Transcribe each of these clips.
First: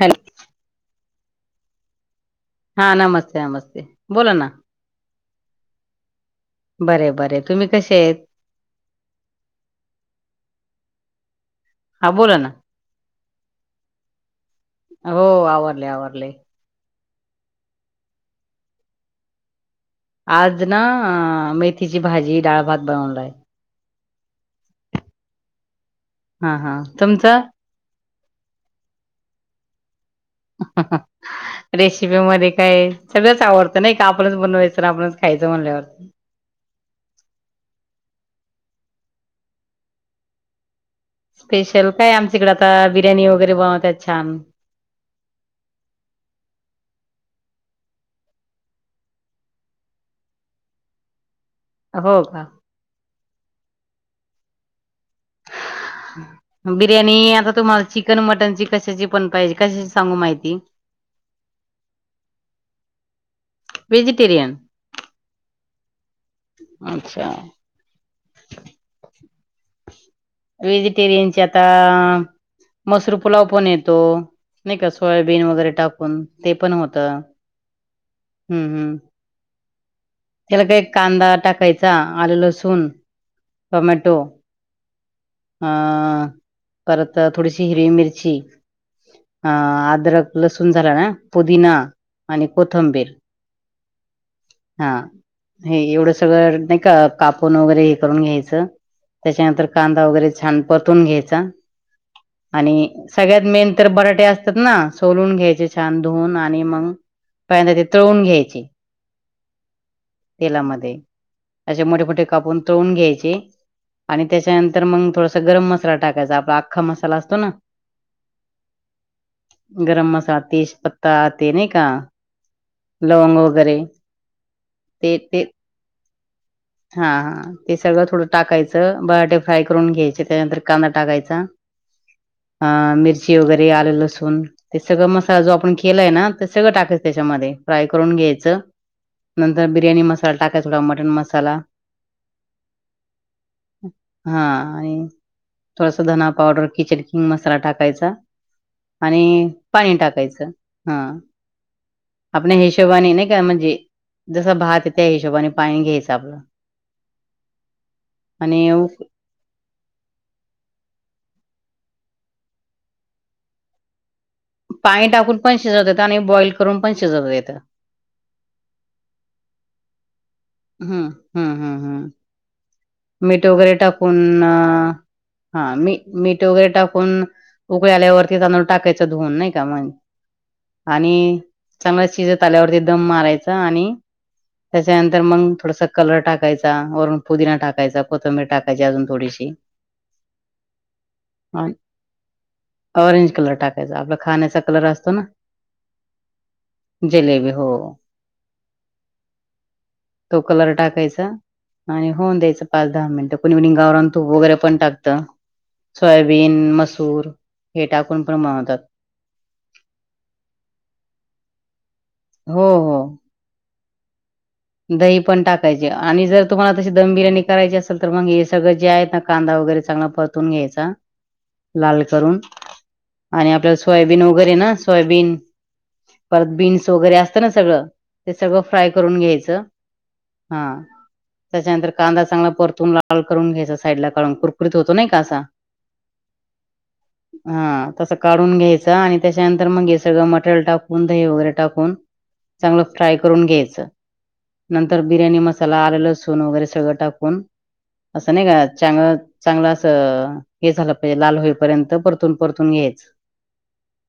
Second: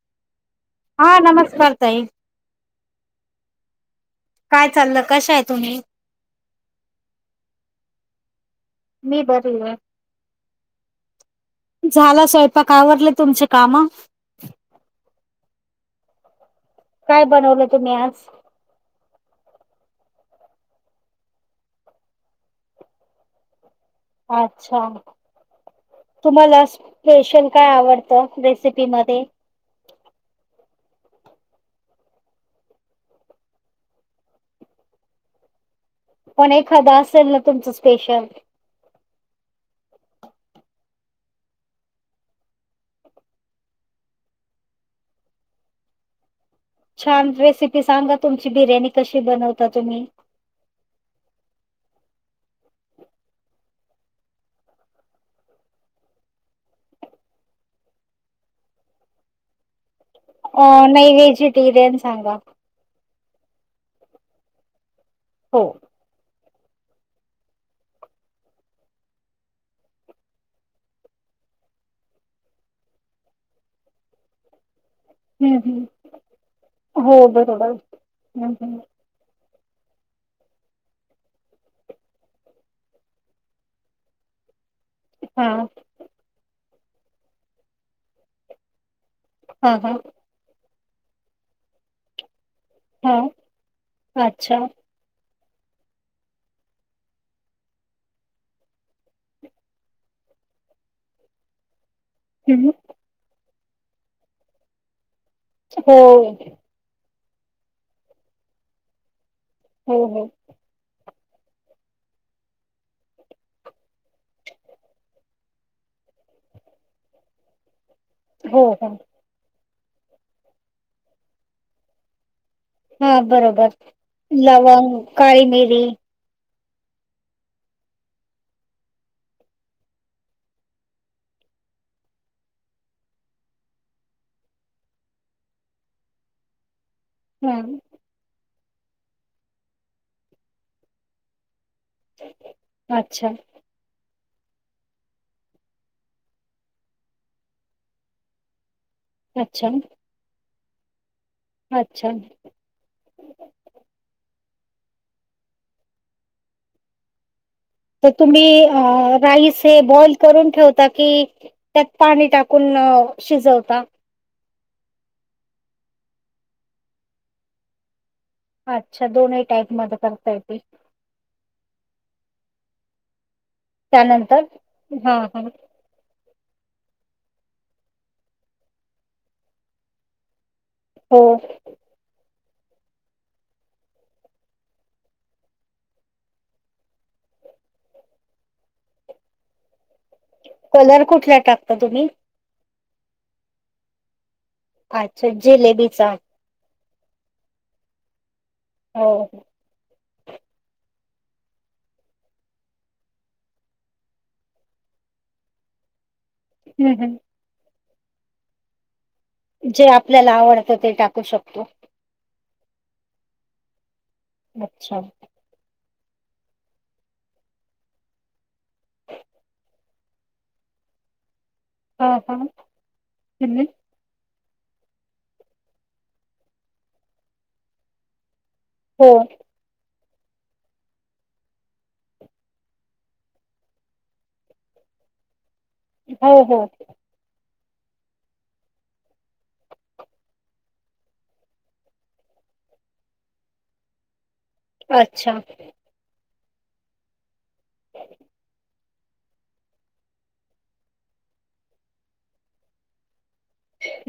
Hello? हा नमस्कार ताई! हा नमस्ते नमस्ते, बोला ना काय चाललं कशा आहे तुम्ही, बर बर तुम्ही कसे आहेत? मी बरी आहे, हा झाला बोला ना स्वयंपाक, आवरलं तुमची काम, हो आवरले, आवरले, काय बनवलं तुम्ही आज? आज ना मेथीची, भाजी डाळ, भात बनवलाय, अच्छा, हा हा तुमचं तुम्हालापेशल काय आवडतं रेसिपी मध्ये, [unintelligible] रेसिपी मध्ये काय सगळ्याच आवडतं नाही, का आपणच बनवायचं ना आपणच खायचं म्हणल्यावरतं. पण एखादां असेल ना तुमचं स्पेशल, स्पेशल काय आमच्या इकडे, आता बिर्याणी वगैरे बनवतात छान. छान रेसिपी सांगा तुमची, बिर्याणी कशी बनवता तुम्ही, हो का, बिर्याणी आता तुम्हाला चिकन मटनची कशाची पण पाहिजे कशाची सांगू माहिती अ नाही व्हेजिटेरियन सांगा वेजिटेरियन हो अच्छा व्हेजिटेरियनचे आता मसरू पुलाव पण येतो नाही का सोयाबीन हम्म वगैरे हम्म. टाकून ते पण होतं हो बरोबर हम्म हम्म त्याला काही कांदा टाकायचा आलं लसूण टमॅटो हा अ परत थोडीशी हिरवी मिरची अ हा हा आद्रक लसूण झाला ना पुदीिना आणि कोथंबीर हा अच्छा हा हे एवढं सगळं नाही का कापून वगैरे हे करून घ्यायचं त्याच्यानंतर क वगैरे छान परतून घ्यायचा हम्म आणि सगळ्यात मेन तर बराटे असतात ना सोलून घ्यायचे हो छान धुून आणि मग पहि ते तळून घ्यायचे हो हो तेलामध्ये त्याचे मोठे मोठे कापून तळून घ्यायचे आणि त्याच्यानंतर तर मग थोडास गरम मसाला टाकायचा आपला अख्खा मसाला असतो ना हो हो गरम मसा तेजपत्ता ते नाही का हा लवंग बरोबर वगैरे लवंग ते ते काळी मिेरी हा हा ते सगळं थोडं टाकायचं बराटे फ्राय करून घ्यायचे त्याच्यानंतर कांदा टाकायचा अ मिरची वगैरे आले लसूण ते सगळं मसाला जो आपण केलाय ना ते सगळं टाक त्याच्यामध्ये हां फ्राय करून घ्यायचं नंतर बिर्याणी मसाला टाकायचा मटन मसाला अच्छा हा आणि थोडासा धना पावडर किचड किंग मसाला टाकायचा आणि अच्छा, पाणी टाकायचं हा अच्छा आपल्या हिशोबाने नाही का म्हणजे जसं भात आहे त्या हिशोबाने पाणी घ्यायचं आपलं तर तुम्ही आणि राईस ते बॉईल करून ठेवता की त्यात पाणी टाकून शिजवता पाणी टाकून पण शिजवत देत आणि बॉईल करून पण शिजवत येत अच्छा दोनही टाईप मध्ये करता येत हम्म हम् हम् हम् मी ते वगैरे टाकून त्यानंतर? हां, हां. हा मी मीठ वगैरे टाकून उकळी आल्यावरती त्यां टाकायचं धुवून नाही का मग हो. आणि चांगला शिजत आल्यावरती दम मारायचा आणि त्याच्यानंतर मग थोडासा कलर टाकायचा वरून पुदिना टाकाय टाकायचा कोथंबर टाकायची अजून थोडीशी कलर कुठला टाकता तुम्ही ऑरेंज कलर टाकायचा आपला खाण्याचा कलर असतो ना अच्छा जिलेबीचा. जलेबी हो हो तो कलर टाकायचा आणि होऊन द्यायचं पाच दहा मिनिटं कोणी इनिंग गावरान तूप वगैरे पण टाकतं सोयाबीन हं, हं. मसूर हे टाकून पण महतात जे आपल्याला आवडतं ते टाकू शकतो हो हो अच्छा. दही पण टाक य आणि जर तुम्हाला तशी दम बिर्याणी करायची असल तर मग हे सगळं जे आहे ना कांदा वगैरे चांगला परतून घ्यायचा [inaudible] लाल करून हां. आणि हं, हं. आपल्या सोयाबीन वगैरे ना सोयाबीन परत बीन्स वगैरे असतं ना सगळं ते सगळं फ्राय हो, करून घ्यायचं हा त्याच्यानंतर कांदा चांगला परतून लाल करून घ्यायचा साईड ला काढून कुरकुत होतो नाही का असा हो हो हा तसं काढून घ्यायचं आणि त्याच्यानंतर मग हे सगळं मटेरल टाकून दही वगैरे टाकून चांगलं फ्राय करून घ्यायचं नंतर अच्छा. बिर्याणी मसाला आलेल ल सून वगैरे सगळं टाकून असं नाही का चांग चांगलं असं हे झालं पाहिजे लाल होईपर्यंत परतून परतून घयच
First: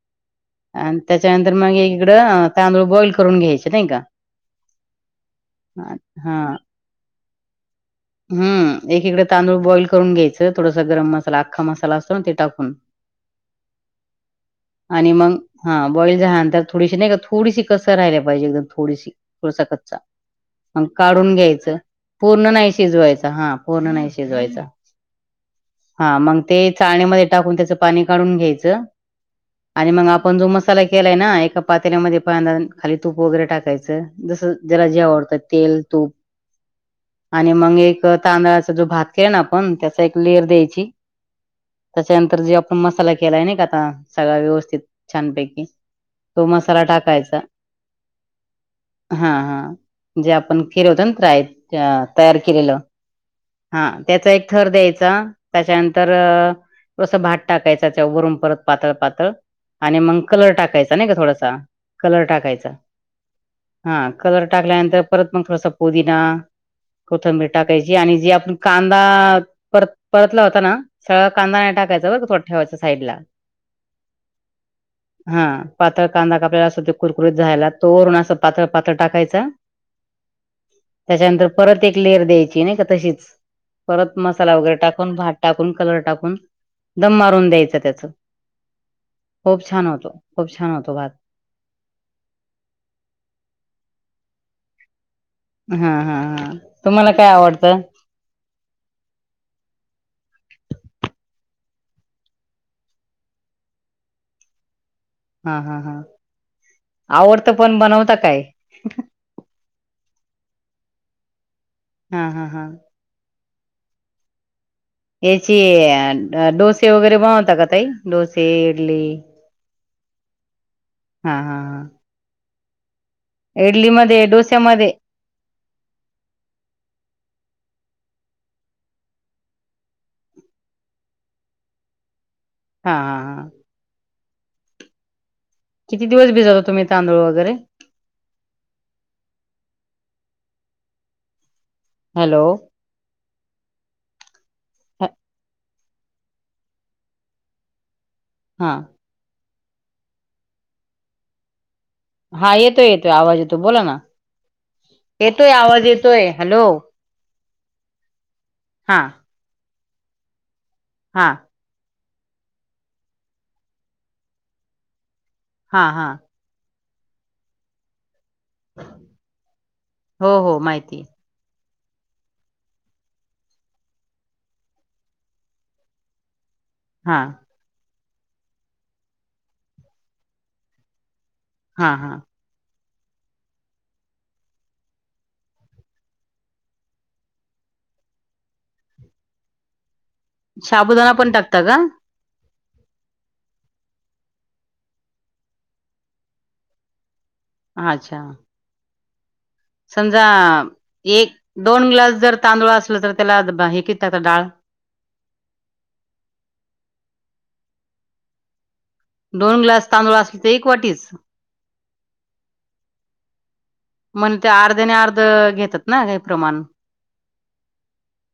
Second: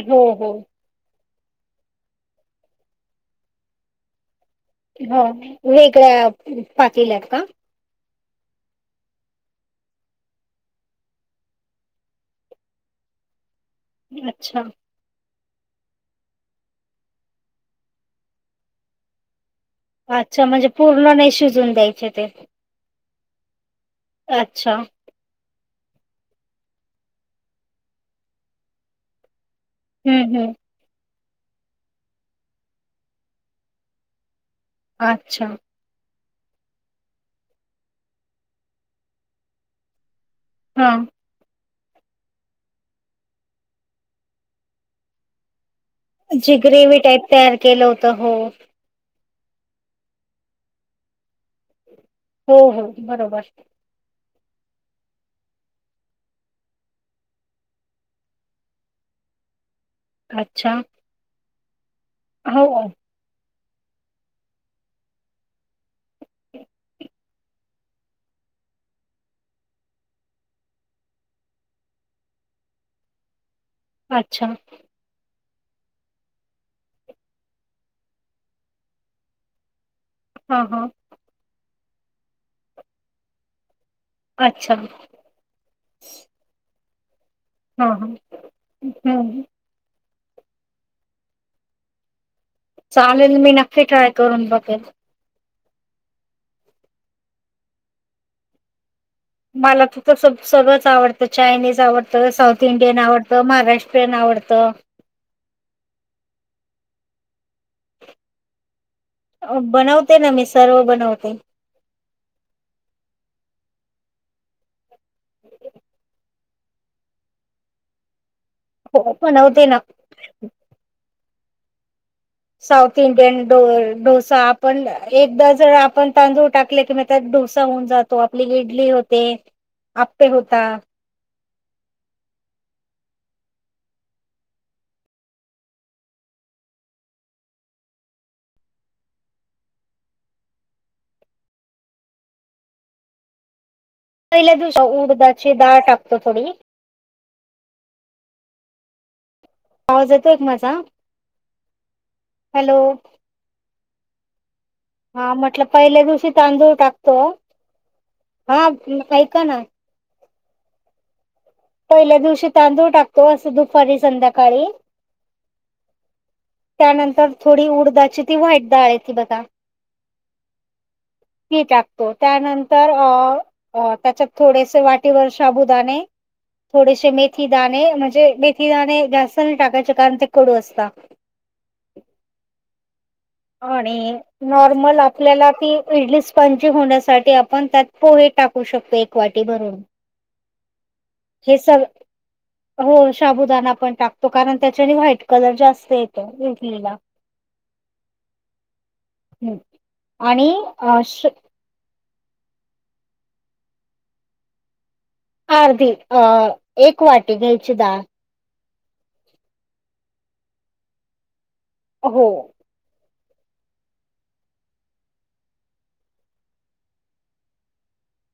हो हो आणि त्याच्यानंतर मग इकडं तांदूळ बॉईल करून घ्यायचे नाही का हा ह हा हम् एकीकडे तांदूळ बॉईल करून घ्यायचं थोडासा गरम मसाला अख्खा मसाला असतो ना ते टाकून अच्छा आणि मग हा बॉईल झाल्यानंतर थोडीशी नाही का थोडीशी कसर राहियला पाहिजे एकदम थोडीशी पुचा कच्चा अच्छा म्हणजे मग पूर्ण नाही काढून शिजून घ्यायचं द्यायचे ते. पूर्ण नाही शिजवायच हा पूर्ण नाही शिजवायचा अच्छा. हा मग ते चाळणीमध्ये टाकून त्याच पाणी काढून घ्यायचं आणि मग हं, आपण जो हं. मस्त ला केलाय ना एका पात्यामध्ये प खाली तूप वगैरे टाकायचं जसं जरा जे आवडतं अच्छा. तेल तूप आणि मग एक तांदळाचा जो भात केला ना आपण त्याचा एक लेर द्यायची हां. त्याच्यानंतर जे आपण मसाला केलाय ना का आता सगळा व्यवस्थित छानपैकी तो जी मसाला ग्रेव टाईप टाकायचा तयार केलं होतं हो हा हा जे आपण खिरवतंत्र आहेत तयार हो, केलेलं हो. बरोबर. हा त्याचा एक थर द्यायचा त्याच्यानंतर कसं भात टाकायचा त्यावररून परत पातळ पातळ आणि मग कलर अच्छा. टाकायचा नाही का थोडासा कलर हो. टाकायचा हा कलर टाकल्यानंतर परत मग थोडासा पोदी ना कोथंबीर टाकायची आणि जी आपण कांदा परत परतला होता ना सगळं कांदा नाही टाकायचां बघ तो ठेवायच साईडला अच्छा हा पातळ कांदा आपला अस ते कुरकुरीत जायला तोवरण अस पातळ प टाकायचा हा हा त्याच्यानंतर परत एक लेअर द्यायची नाही का तशीच परत मसाला अच्छा. वगैरे टाकून भट टाकून कलर टाकून दम मारून द्यायच हां, त्याच हां. हं. होच छान होतो खूप छान होतो भात चालेल मी नक्की ट्राय करून बघेल हा हा हा तुम्हाला काय आवडतं मला तु तर सगळंच आवडतं चायनीज आवडतं साऊथ इंडियन आवडतं महाराष्ट्रीयन आवडतं हा हा हा आवडतं पण बनवता काय बनवते ना मी सर्व बनवते हा हा हा याचे डोसे वगैरे बनवताात का तई डोसे इडली नव दे ना हा हा हा साऊथ इंडियन इडली मध्ये डोसा आपण डोस्यामध्ये एकदा जर आपण तांदूळ टाकले कि त्यात डोसा होऊन जातो आपली इडली होते आपे होता हा हां हां किती दिवस भजातो तुम्हीांदळ वगैरे हॅलो पहिल्या दिवस ह- उडदाची डाळ टाकतो थोडी हा आवाज येतोय एक माझा हा हॅलो येतोय येतोय आवाज येतो बोला ना हा येतोय म्हटलं आवाज पहिल्या येतोय दिवशी हॅलो तांदूळ टाकतो हा ऐका ना हा पहिल्या दिवशी तांदूळ टाकतो असं दुपारी संध्याकाळी हा हा त्यानंतर थोडी उडदाची ती वा्हाईट डाळ आहे ती बघा हो हो माहिती मी टाकतो त्यानंतर अ अ त्याच्यात थोडेसे वाटीवर शाबुदाणे थोडेसे हा मेथी दाणे म्हणजे मेथी दाणे जास्त नाही टाकायचे कारण ते कडू असत हा हा होणे नॉर्मल आपल्याला ती इडली स्पंजी होण्यासाठी आपण त्यात पोहे टाकू शकतो क वावाटी भरून साबुदान हे सर हो शाबुदाना पण टाकतो कारण त्याच्याने व्हाईट कलर जास्त येतो इडलीला [inaudible] अच्छा हम् समजा एक दोन ग्लास जर तांदूळ असल तर त्याला हे क आता डाळ अर्धी अ एक वाटी घ्यायची डाळ दोन ग्लास तांदूळ असल तर एक वाटीच हो हो म्हण ते अर्धे आणि अर्ध घेतात ना काही प्रमाण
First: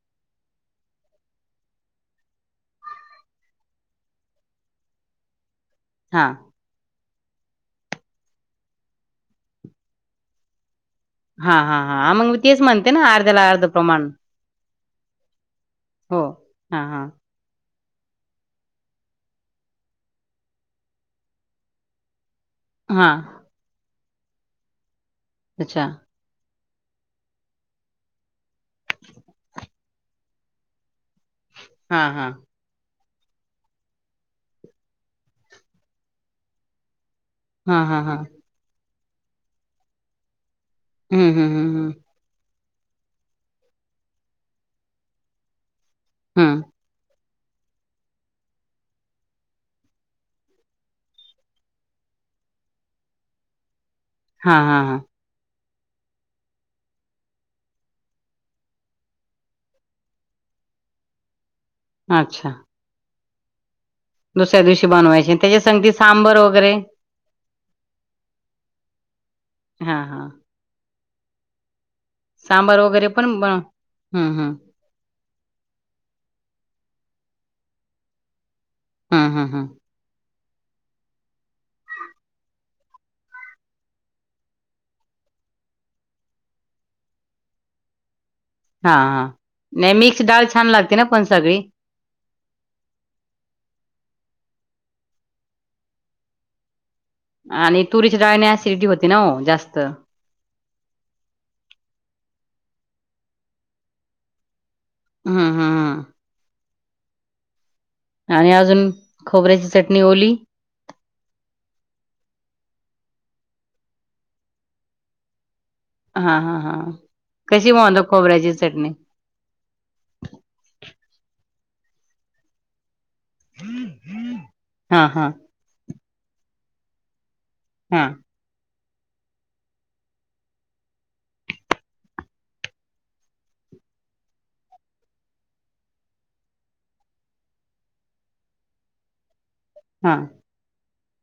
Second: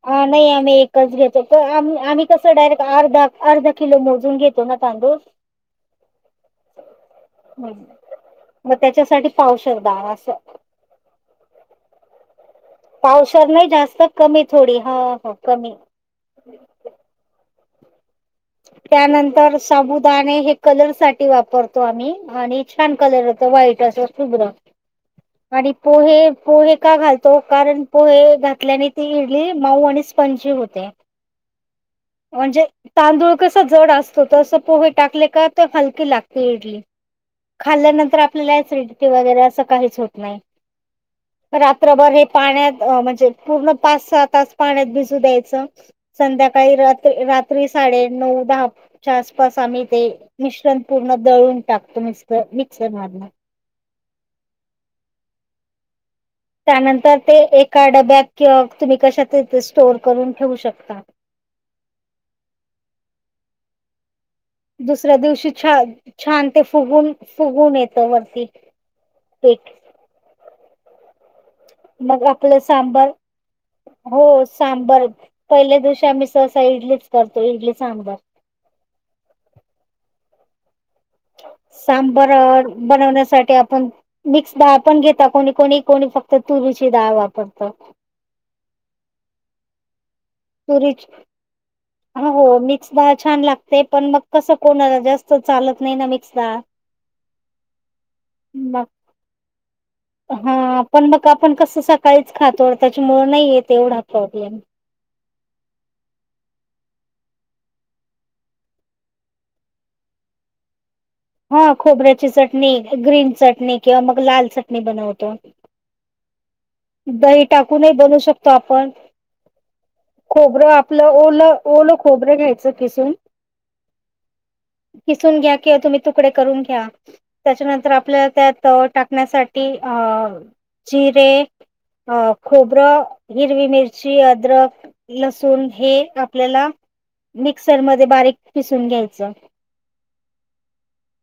ह नाही आम्ही एकच घेतो आम आम्ही कसं डायरेक्ट अर्धा अर्धा किलो मोजून घेतो ना तांदूळ [inaudible] हा ह् मग त्याच्यासाठी पावसर द असं हा हा हा मग म तेच म्हणते ना पावसावर अर्ध्याला अर्ध नाही जास्त प्रमाण कमी थोडी ह कमी हो हा हा त्यानंतर साबुदाणे हे कलर साठी वापरतो आम्ही आणि छान हा कलरो वाईट शु्र आणि अच्छा पोहे पोहे का घाल तो कारण पोहे घातल्याने ती इडली माऊ आणि स्पंजी होते हा हा म्हणजे तांदूळ कस जड असतो तर पोहे टाकले का तर हलकी लागते इडली हा हा हा खाल्ल्यानंतर आपल्यालाच रिडते वगैरे असं काहीच होत नाही हम्म हम्म हम्म हम्म रात्रभर पाण्यात म्हणजे पूर्ण पाच सहा तास पाण्यात भिजू द्यायचं हम्म संध्याकाळी रात्री साडे नऊ दहा आसपास आम्ही ते मिश्रण पूर्ण दळून टाकतो म् मिक्सर मारून हा हा हा त्यानंतर ते एका डब्यात किं तुम्ही कशात स्टोअर करून ठेवू शकता. अच्छा दुसऱ्या दिवशी दुसऱ्या बनवायचे दिवशी त्याच्या छान संगती सांबर छान ते वगैरे फुगून फुगून येत वरती पीठ हा हा मग आपलं सांबार सांबर वगैरे पण बन हो हम्म हम्म सांबर पहिल्या दिवशी आम्ही सहसा इडलीच करतो इडली सांबर हा हा हा सांबर बनवण्यासाठी आपण मिक्स डाळ पण घेता कोणी कोणी कोणी फक्त तुरूची डाळ वापरतात. हा हा न मिक्स ाल तरीच हो मिक्सदाळ छान लागते पण मग कसं कोणाला जास्त चालत नाही ना मिक्सदा आणि तुरीच्या डाळीने मग असिडिटी होती ना जास्त हा पण मग आपण कसं सकाळीच खातो त्याच्यामु नाही येत एवढा प्रॉब्लेम हा हा आणि अजून खोबऱ्याची चटणी ओली हा खोबऱ्याची चटणी ग्रीन चटणी किंवा मग लाल चटणी बनवतो. हा हा हा दही कशी टाकूनही म्हणतो बनवू शकतो खोबऱ्याची चटणी आपण खोबरं आपलं ओला ओलं खोबरं घ्यायचं किसून हा हा किसून घ्या किंवा तुम्ही तुकडे करून घ्या. त्याच्यानंतर हा आपल्याला त्यात टाकण्यासाठी जिरे अ खोबरं, हिरवी मिरची, अद्रक, लसूण हे आपल्याला मिक्सरमध्येध्ये बारीक पिसून घ्यायचं. हा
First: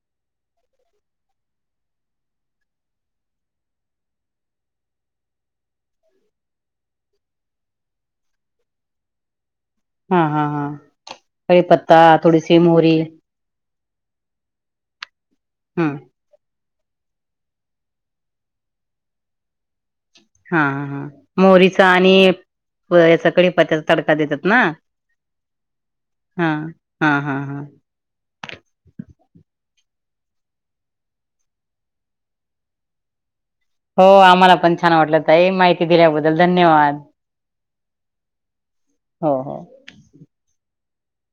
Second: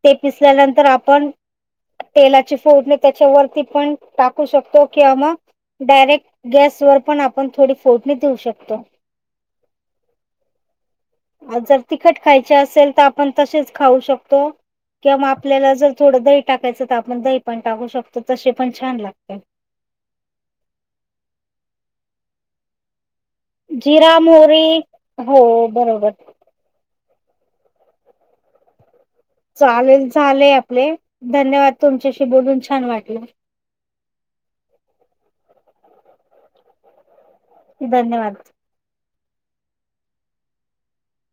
ते पिसल्यानंतर आपण तेलाची फोडणी त्याच्या वरती पण टाकू शकतो किंवा मग डायरेक्ट गॅस वर पण आपण थोडी फोडणी देऊ शकतो. हा हा हा जर कढीपत्ता तिखट खायचे थोडीशी असेल मोहरी तर आपण ख क [inaudible] हम्म टाकायचं तर आपण दही पण टाकू शकतो तसे पण छान लागते. हा ह हां मोरीचा आणि याच्याकडे जिरा मोरी हो बरोबर हा हा हा हा चालेल झालेय आपले धन्यवाद तुमच्याशी बोलून छान वाटले. हो आम्हाला पण छान वाटलं त आहे माहिती दिल्याबद्दल धन्यवाद. धन्यवाद. हो हो